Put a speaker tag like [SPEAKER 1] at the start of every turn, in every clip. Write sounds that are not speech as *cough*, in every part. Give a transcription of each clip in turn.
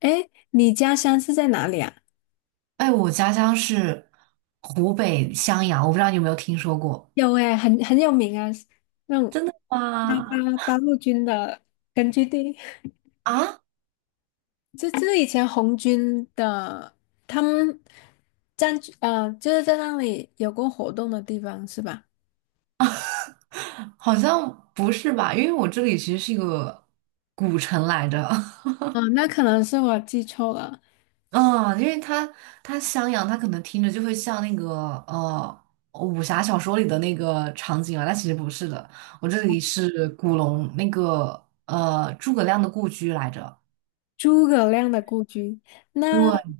[SPEAKER 1] 哎，你家乡是在哪里啊？
[SPEAKER 2] 哎，我家乡是湖北襄阳，我不知道你有没有听说过。
[SPEAKER 1] 有哎，很有名啊，那种八
[SPEAKER 2] 哇，
[SPEAKER 1] 八八路军的根据地。
[SPEAKER 2] 啊？
[SPEAKER 1] 这是以前红军的，他们占据就是在那里有过活动的地方是吧？
[SPEAKER 2] 好像不是吧？因为我这里其实是一个古城来着。
[SPEAKER 1] 啊，那可能是我记错了，
[SPEAKER 2] *laughs* 嗯，因为它襄阳，它可能听着就会像那个武侠小说里的那个场景啊，但其实不是的。我这里是古龙那个诸葛亮的故居来着。
[SPEAKER 1] 诸葛亮的故居。那
[SPEAKER 2] 对，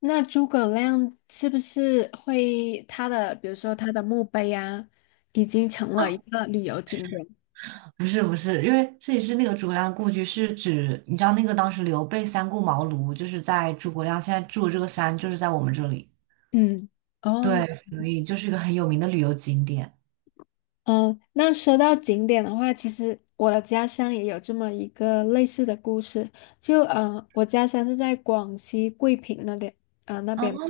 [SPEAKER 1] 那诸葛亮是不是会他的，比如说他的墓碑啊，已经成了一个旅游景点？
[SPEAKER 2] 不是，因为这里是那个诸葛亮故居是指，你知道那个当时刘备三顾茅庐，就是在诸葛亮现在住的这个山，就是在我们这里。
[SPEAKER 1] 嗯，哦。
[SPEAKER 2] 对，所以就是一个很有名的旅游景点。
[SPEAKER 1] 嗯，那说到景点的话，其实我的家乡也有这么一个类似的故事。就我家乡是在广西桂平那边，呃，那
[SPEAKER 2] 啊，
[SPEAKER 1] 边嘛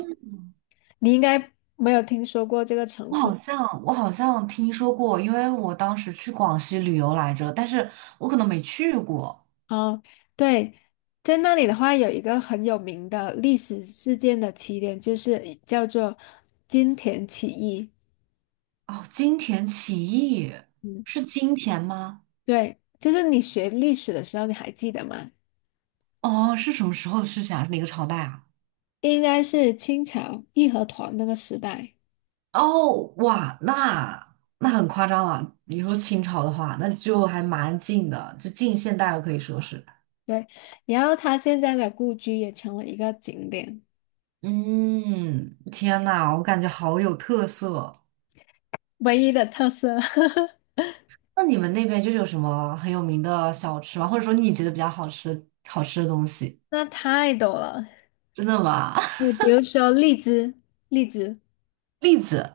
[SPEAKER 1] 你应该没有听说过这个城
[SPEAKER 2] 我
[SPEAKER 1] 市。
[SPEAKER 2] 好像我好像听说过，因为我当时去广西旅游来着，但是我可能没去过。
[SPEAKER 1] 哦。对，在那里的话，有一个很有名的历史事件的起点，就是叫做金田起义。
[SPEAKER 2] 哦，金田起义，
[SPEAKER 1] 嗯，
[SPEAKER 2] 是金田吗？
[SPEAKER 1] 对，就是你学历史的时候，你还记得吗？
[SPEAKER 2] 哦，是什么时候的事情啊？是哪个朝代啊？
[SPEAKER 1] 应该是清朝义和团那个时代。
[SPEAKER 2] 哦，哇，那那很夸张了。你说清朝的话，那就还蛮近的，就近现代了，可以说是。
[SPEAKER 1] 对，然后他现在的故居也成了一个景点，
[SPEAKER 2] 嗯，天呐，我感觉好有特色。
[SPEAKER 1] 唯一的特色。*laughs*
[SPEAKER 2] 那你们那边就是有什么很有名的小吃吗？或者说你觉得比较好吃的东西？
[SPEAKER 1] 那太多了，
[SPEAKER 2] 真的吗？
[SPEAKER 1] 你
[SPEAKER 2] *laughs*
[SPEAKER 1] 比如说荔枝，荔枝，
[SPEAKER 2] 栗子，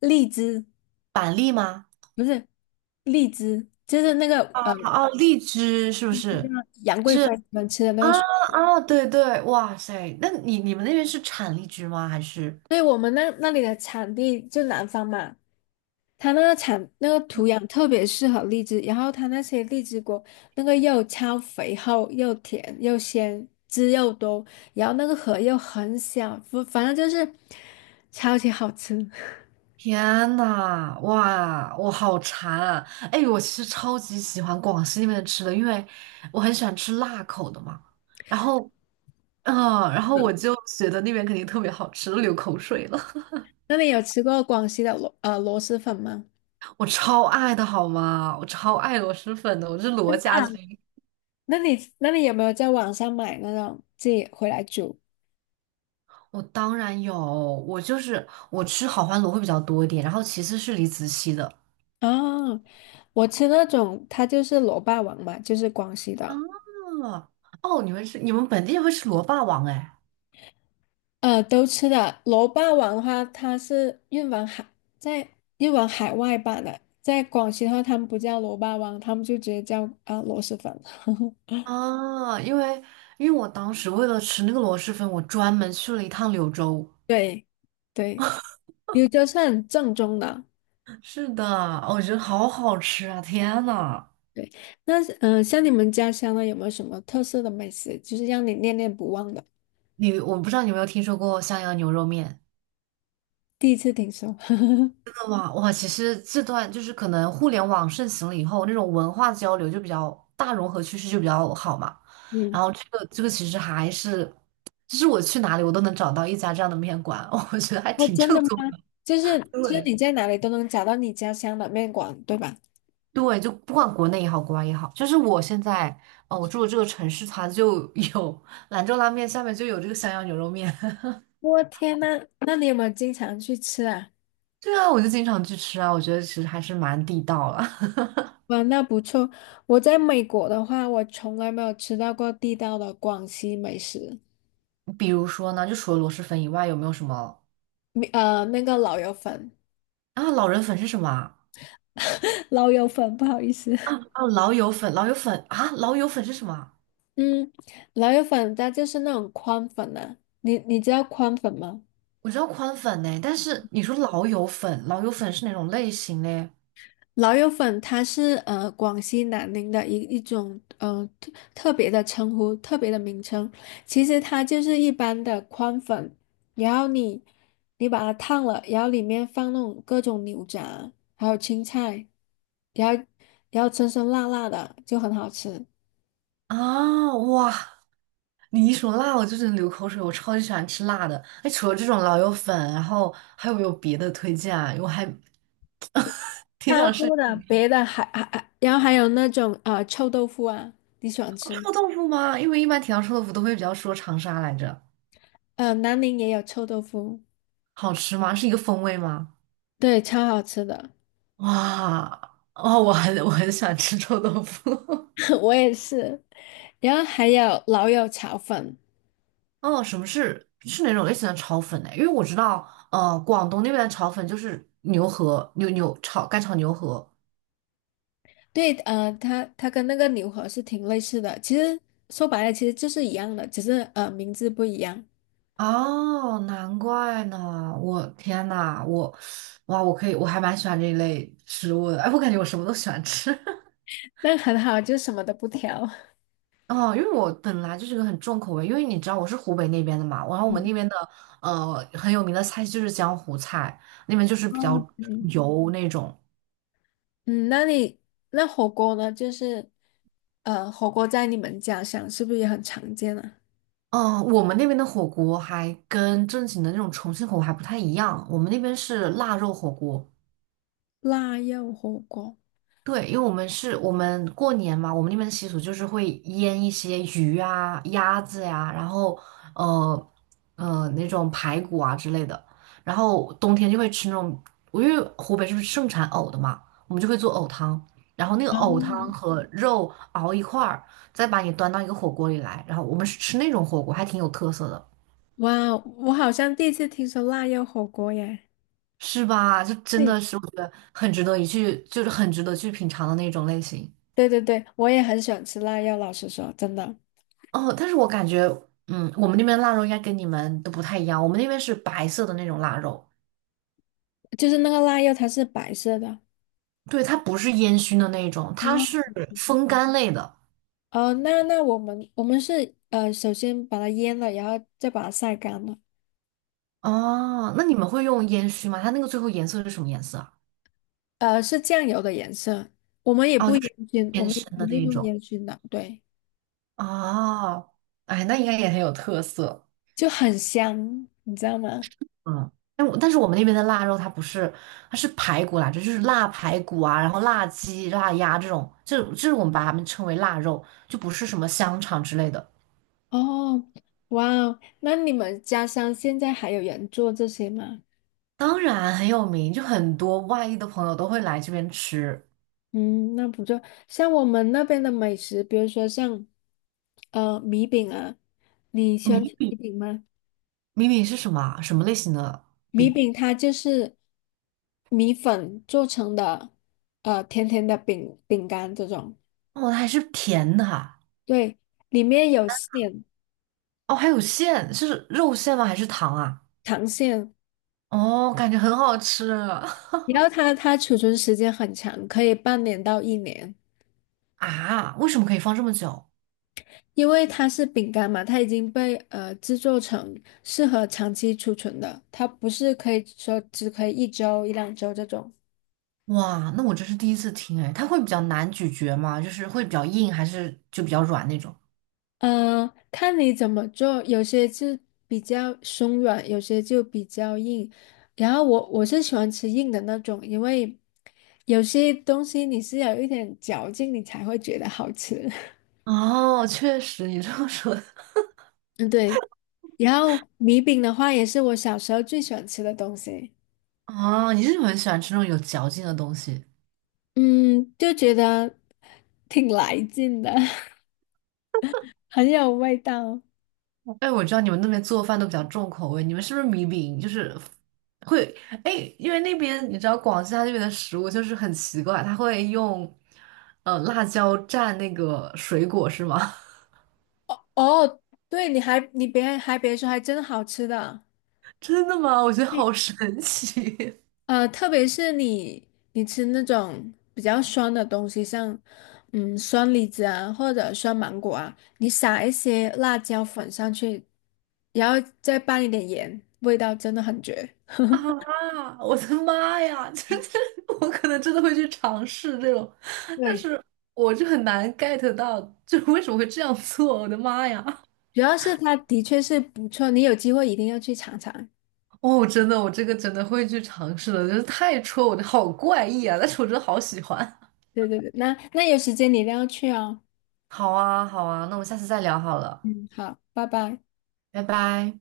[SPEAKER 1] 荔枝
[SPEAKER 2] 板栗吗？
[SPEAKER 1] 不是荔枝，就是那个
[SPEAKER 2] 哦，荔枝是不是？
[SPEAKER 1] 杨贵妃
[SPEAKER 2] 是
[SPEAKER 1] 喜欢吃的那
[SPEAKER 2] 啊，
[SPEAKER 1] 个水。
[SPEAKER 2] 啊，对对，哇塞，那你们那边是产荔枝吗？还是？
[SPEAKER 1] 所以我们那里的产地就南方嘛，它那个产那个土壤特别适合荔枝，然后它那些荔枝果那个又超肥厚又甜又鲜，汁又多，然后那个核又很小，反正就是超级好吃。
[SPEAKER 2] 天呐，哇，我好馋啊！哎，我其实超级喜欢广西那边的吃的，因为我很喜欢吃辣口的嘛。然后，嗯，然后我就觉得那边肯定特别好吃，都流口水了。
[SPEAKER 1] *laughs* 那你有吃过广西的螺蛳粉吗？
[SPEAKER 2] *laughs* 我超爱的好吗？我超爱螺蛳粉的，我是罗家军。
[SPEAKER 1] 那你有没有在网上买那种自己回来煮？
[SPEAKER 2] 我当然有，我就是我吃好欢螺会比较多一点，然后其次是李子柒的。
[SPEAKER 1] 啊？我吃那种它就是螺霸王嘛，就是广西的。
[SPEAKER 2] 啊，哦，你们本地人会吃螺霸王哎？
[SPEAKER 1] 呃，都吃的。楼霸王的话，它是运往海，在运往海外版的。在广西的话，他们不叫楼霸王，他们就直接叫啊、螺蛳粉。*laughs*
[SPEAKER 2] 啊，因为，因为我当时为了吃那个螺蛳粉，我专门去了一趟柳州。
[SPEAKER 1] 对，对，柳州是很正宗的。
[SPEAKER 2] 是的，哦，我觉得好好吃啊！天呐，
[SPEAKER 1] 对，那像你们家乡呢，有没有什么特色的美食，就是让你念念不忘的？
[SPEAKER 2] 你，我不知道你有没有听说过襄阳牛肉面？
[SPEAKER 1] 第一次听说。*laughs*
[SPEAKER 2] 哇哇，其实这段就是可能互联网盛行了以后，那种文化交流就比较大融合趋势就比较好嘛。
[SPEAKER 1] 嗯，
[SPEAKER 2] 然后这个其实还是，就是我去哪里我都能找到一家这样的面馆，*laughs* 我觉得还
[SPEAKER 1] 哦，
[SPEAKER 2] 挺
[SPEAKER 1] 真
[SPEAKER 2] 正
[SPEAKER 1] 的吗？
[SPEAKER 2] 宗的。
[SPEAKER 1] 就是你
[SPEAKER 2] 对，
[SPEAKER 1] 在哪里都能找到你家乡的面馆，对吧？
[SPEAKER 2] 对，就不管国内也好，国外也好，就是我现在，我住的这个城市，它就 *laughs* 有兰州拉面，下面就有这个襄阳牛肉面。
[SPEAKER 1] 我天呐，那你有没有经常去吃啊？
[SPEAKER 2] *laughs* 对啊，我就经常去吃啊，我觉得其实还是蛮地道了。
[SPEAKER 1] 哇，那不错。我在美国的话，我从来没有吃到过地道的广西美食，
[SPEAKER 2] *laughs* 比如说呢，就除了螺蛳粉以外，有没有什么
[SPEAKER 1] 那个老友粉。
[SPEAKER 2] 啊？老人粉是什么啊？
[SPEAKER 1] *laughs* 老友粉，不好意思。
[SPEAKER 2] 啊，老友粉，老友粉啊，老友粉是什么啊？
[SPEAKER 1] 嗯，老友粉它就是那种宽粉啊，你知道宽粉吗？
[SPEAKER 2] 我知道宽粉呢，但是你说老友粉，老友粉是哪种类型嘞？
[SPEAKER 1] 老友粉它是呃广西南宁的一种呃特别的称呼，特别的名称。其实它就是一般的宽粉，然后你把它烫了，然后里面放那种各种牛杂，还有青菜，然后然后酸酸辣辣的就很好吃，
[SPEAKER 2] 啊，哇！你一说辣，我就觉得流口水。我超级喜欢吃辣的。哎，除了这种老友粉，然后还有没有别的推荐啊？因为我还挺
[SPEAKER 1] 超
[SPEAKER 2] 想吃。
[SPEAKER 1] 多的。别的还，然后还有那种臭豆腐啊，你喜欢吃吗？
[SPEAKER 2] 臭豆腐吗？因为一般提到臭豆腐都会比较说长沙来着。
[SPEAKER 1] 呃，南宁也有臭豆腐，
[SPEAKER 2] 好吃吗？是一个风味吗？
[SPEAKER 1] 对，超好吃的。
[SPEAKER 2] 哇，哦，我很喜欢吃臭豆腐。*laughs*
[SPEAKER 1] *laughs* 我也是。然后还有老友炒粉，
[SPEAKER 2] 哦，什么是是哪种类型的炒粉呢？因为我知道，广东那边的炒粉就是牛河，炒干炒牛河。
[SPEAKER 1] 对，呃，它跟那个牛河是挺类似的，其实说白了其实就是一样的，只是名字不一样。
[SPEAKER 2] 哦，难怪呢！我天呐，我，哇，我可以，我还蛮喜欢这一类食物的。哎，我感觉我什么都喜欢吃。*laughs*
[SPEAKER 1] *laughs* 那很好，就什么都不挑。
[SPEAKER 2] 哦，因为我本来就是个很重口味，因为你知道我是湖北那边的嘛，然后我们
[SPEAKER 1] 嗯，
[SPEAKER 2] 那边的很有名的菜就是江湖菜，那边就是比
[SPEAKER 1] 哦，
[SPEAKER 2] 较
[SPEAKER 1] 对，
[SPEAKER 2] 油那种。
[SPEAKER 1] 嗯，那火锅呢？就是火锅在你们家乡是不是也很常见啊？
[SPEAKER 2] 嗯，我们那边的火锅还跟正经的那种重庆火锅还不太一样，我们那边是腊肉火锅。
[SPEAKER 1] 腊肉火锅，
[SPEAKER 2] 对，因为我们过年嘛，我们那边的习俗就是会腌一些鱼啊、鸭子呀、然后呃那种排骨啊之类的，然后冬天就会吃那种，因为湖北是不是盛产藕的嘛，我们就会做藕汤，然后那个藕汤
[SPEAKER 1] 嗯。
[SPEAKER 2] 和肉熬一块儿，再把你端到一个火锅里来，然后我们是吃那种火锅，还挺有特色的。
[SPEAKER 1] 哇，我好像第一次听说腊肉火锅耶。
[SPEAKER 2] 是吧？就真
[SPEAKER 1] 对，
[SPEAKER 2] 的是我觉得很值得一去，就是很值得去品尝的那种类型。
[SPEAKER 1] 对对对，我也很喜欢吃腊肉，老实说，真的。
[SPEAKER 2] 哦，但是我感觉，嗯，我们那边腊肉应该跟你们都不太一样。我们那边是白色的那种腊肉，
[SPEAKER 1] 就是那个腊肉，它是白色的。
[SPEAKER 2] 对，它不是烟熏的那种，它
[SPEAKER 1] 哦
[SPEAKER 2] 是风干类的。
[SPEAKER 1] 哦，那我们是呃，首先把它腌了，然后再把它晒干了。
[SPEAKER 2] 哦，那你们会用烟熏吗？它那个最后颜色是什么颜色啊？
[SPEAKER 1] 呃，是酱油的颜色，我们也
[SPEAKER 2] 哦，
[SPEAKER 1] 不
[SPEAKER 2] 就是
[SPEAKER 1] 烟熏，我
[SPEAKER 2] 偏
[SPEAKER 1] 们
[SPEAKER 2] 深
[SPEAKER 1] 也
[SPEAKER 2] 的
[SPEAKER 1] 不
[SPEAKER 2] 那
[SPEAKER 1] 是
[SPEAKER 2] 一
[SPEAKER 1] 用
[SPEAKER 2] 种。
[SPEAKER 1] 烟熏的，对，
[SPEAKER 2] 哦，哎，那应该也很有特色。
[SPEAKER 1] 就很香，你知道吗？
[SPEAKER 2] 嗯，但是我们那边的腊肉它不是，它是排骨来着，就是腊排骨啊，然后腊鸡、腊鸭这种，这是我们把它们称为腊肉，就不是什么香肠之类的。
[SPEAKER 1] 哦，哇哦，那你们家乡现在还有人做这些吗？
[SPEAKER 2] 当然很有名，就很多外地的朋友都会来这边吃。
[SPEAKER 1] 嗯，那不做。像我们那边的美食，比如说像米饼啊，你喜欢吃
[SPEAKER 2] 米
[SPEAKER 1] 米饼吗？
[SPEAKER 2] 米饼是什么啊？什么类型的
[SPEAKER 1] 米
[SPEAKER 2] 饼？
[SPEAKER 1] 饼它就是米粉做成的，呃，甜甜的饼干这种。
[SPEAKER 2] 哦，它还是甜的啊。
[SPEAKER 1] 对，里面有馅，
[SPEAKER 2] 哦，还有馅，是肉馅吗？还是糖啊？
[SPEAKER 1] 糖馅，
[SPEAKER 2] 哦，感觉很好吃。 *laughs*
[SPEAKER 1] 然后它储存时间很长，可以半年到1年，
[SPEAKER 2] 啊！为什么可以放这么久？
[SPEAKER 1] 因为它是饼干嘛，它已经被制作成适合长期储存的，它不是可以说只可以一周一两周这种。
[SPEAKER 2] 哇，那我这是第一次听哎，它会比较难咀嚼吗？就是会比较硬，还是就比较软那种？
[SPEAKER 1] 嗯，看你怎么做，有些就比较松软，有些就比较硬。然后我是喜欢吃硬的那种，因为有些东西你是要有一点嚼劲，你才会觉得好吃。*laughs*
[SPEAKER 2] 哦，确实，你这么说的。
[SPEAKER 1] 嗯，对。然后米饼的话，也是我小时候最喜欢吃的东西。
[SPEAKER 2] 哦，你是不是很喜欢吃那种有嚼劲的东西？
[SPEAKER 1] 嗯，就觉得挺来劲的，*laughs* 很有味道。
[SPEAKER 2] 哎，我知道你们那边做饭都比较重口味，你们是不是米饼就是会，哎？因为那边你知道广西它那边的食物就是很奇怪，它会用辣椒蘸那个水果是吗？
[SPEAKER 1] 哦，对，你别别说，还真好吃的。
[SPEAKER 2] *laughs* 真的吗？我觉得好神奇。
[SPEAKER 1] 呃，特别是你吃那种比较酸的东西，像酸李子啊或者酸芒果啊，你撒一些辣椒粉上去，然后再拌一点盐，味道真的很绝。
[SPEAKER 2] *laughs* 啊！我的妈呀，*laughs* 就是我可能真的会去尝试这种，但
[SPEAKER 1] 对，
[SPEAKER 2] 是我就很难 get 到，就是为什么会这样做？我的妈呀！
[SPEAKER 1] 主要是它的确是不错，你有机会一定要去尝尝。
[SPEAKER 2] 哦，真的，我这个真的会去尝试的，就是太戳我的，好怪异啊！但是我真的好喜欢。
[SPEAKER 1] 对对对，那有时间你一定要去哦。
[SPEAKER 2] 好啊，好啊，那我们下次再聊好了，
[SPEAKER 1] 嗯，好，拜拜。
[SPEAKER 2] 拜拜。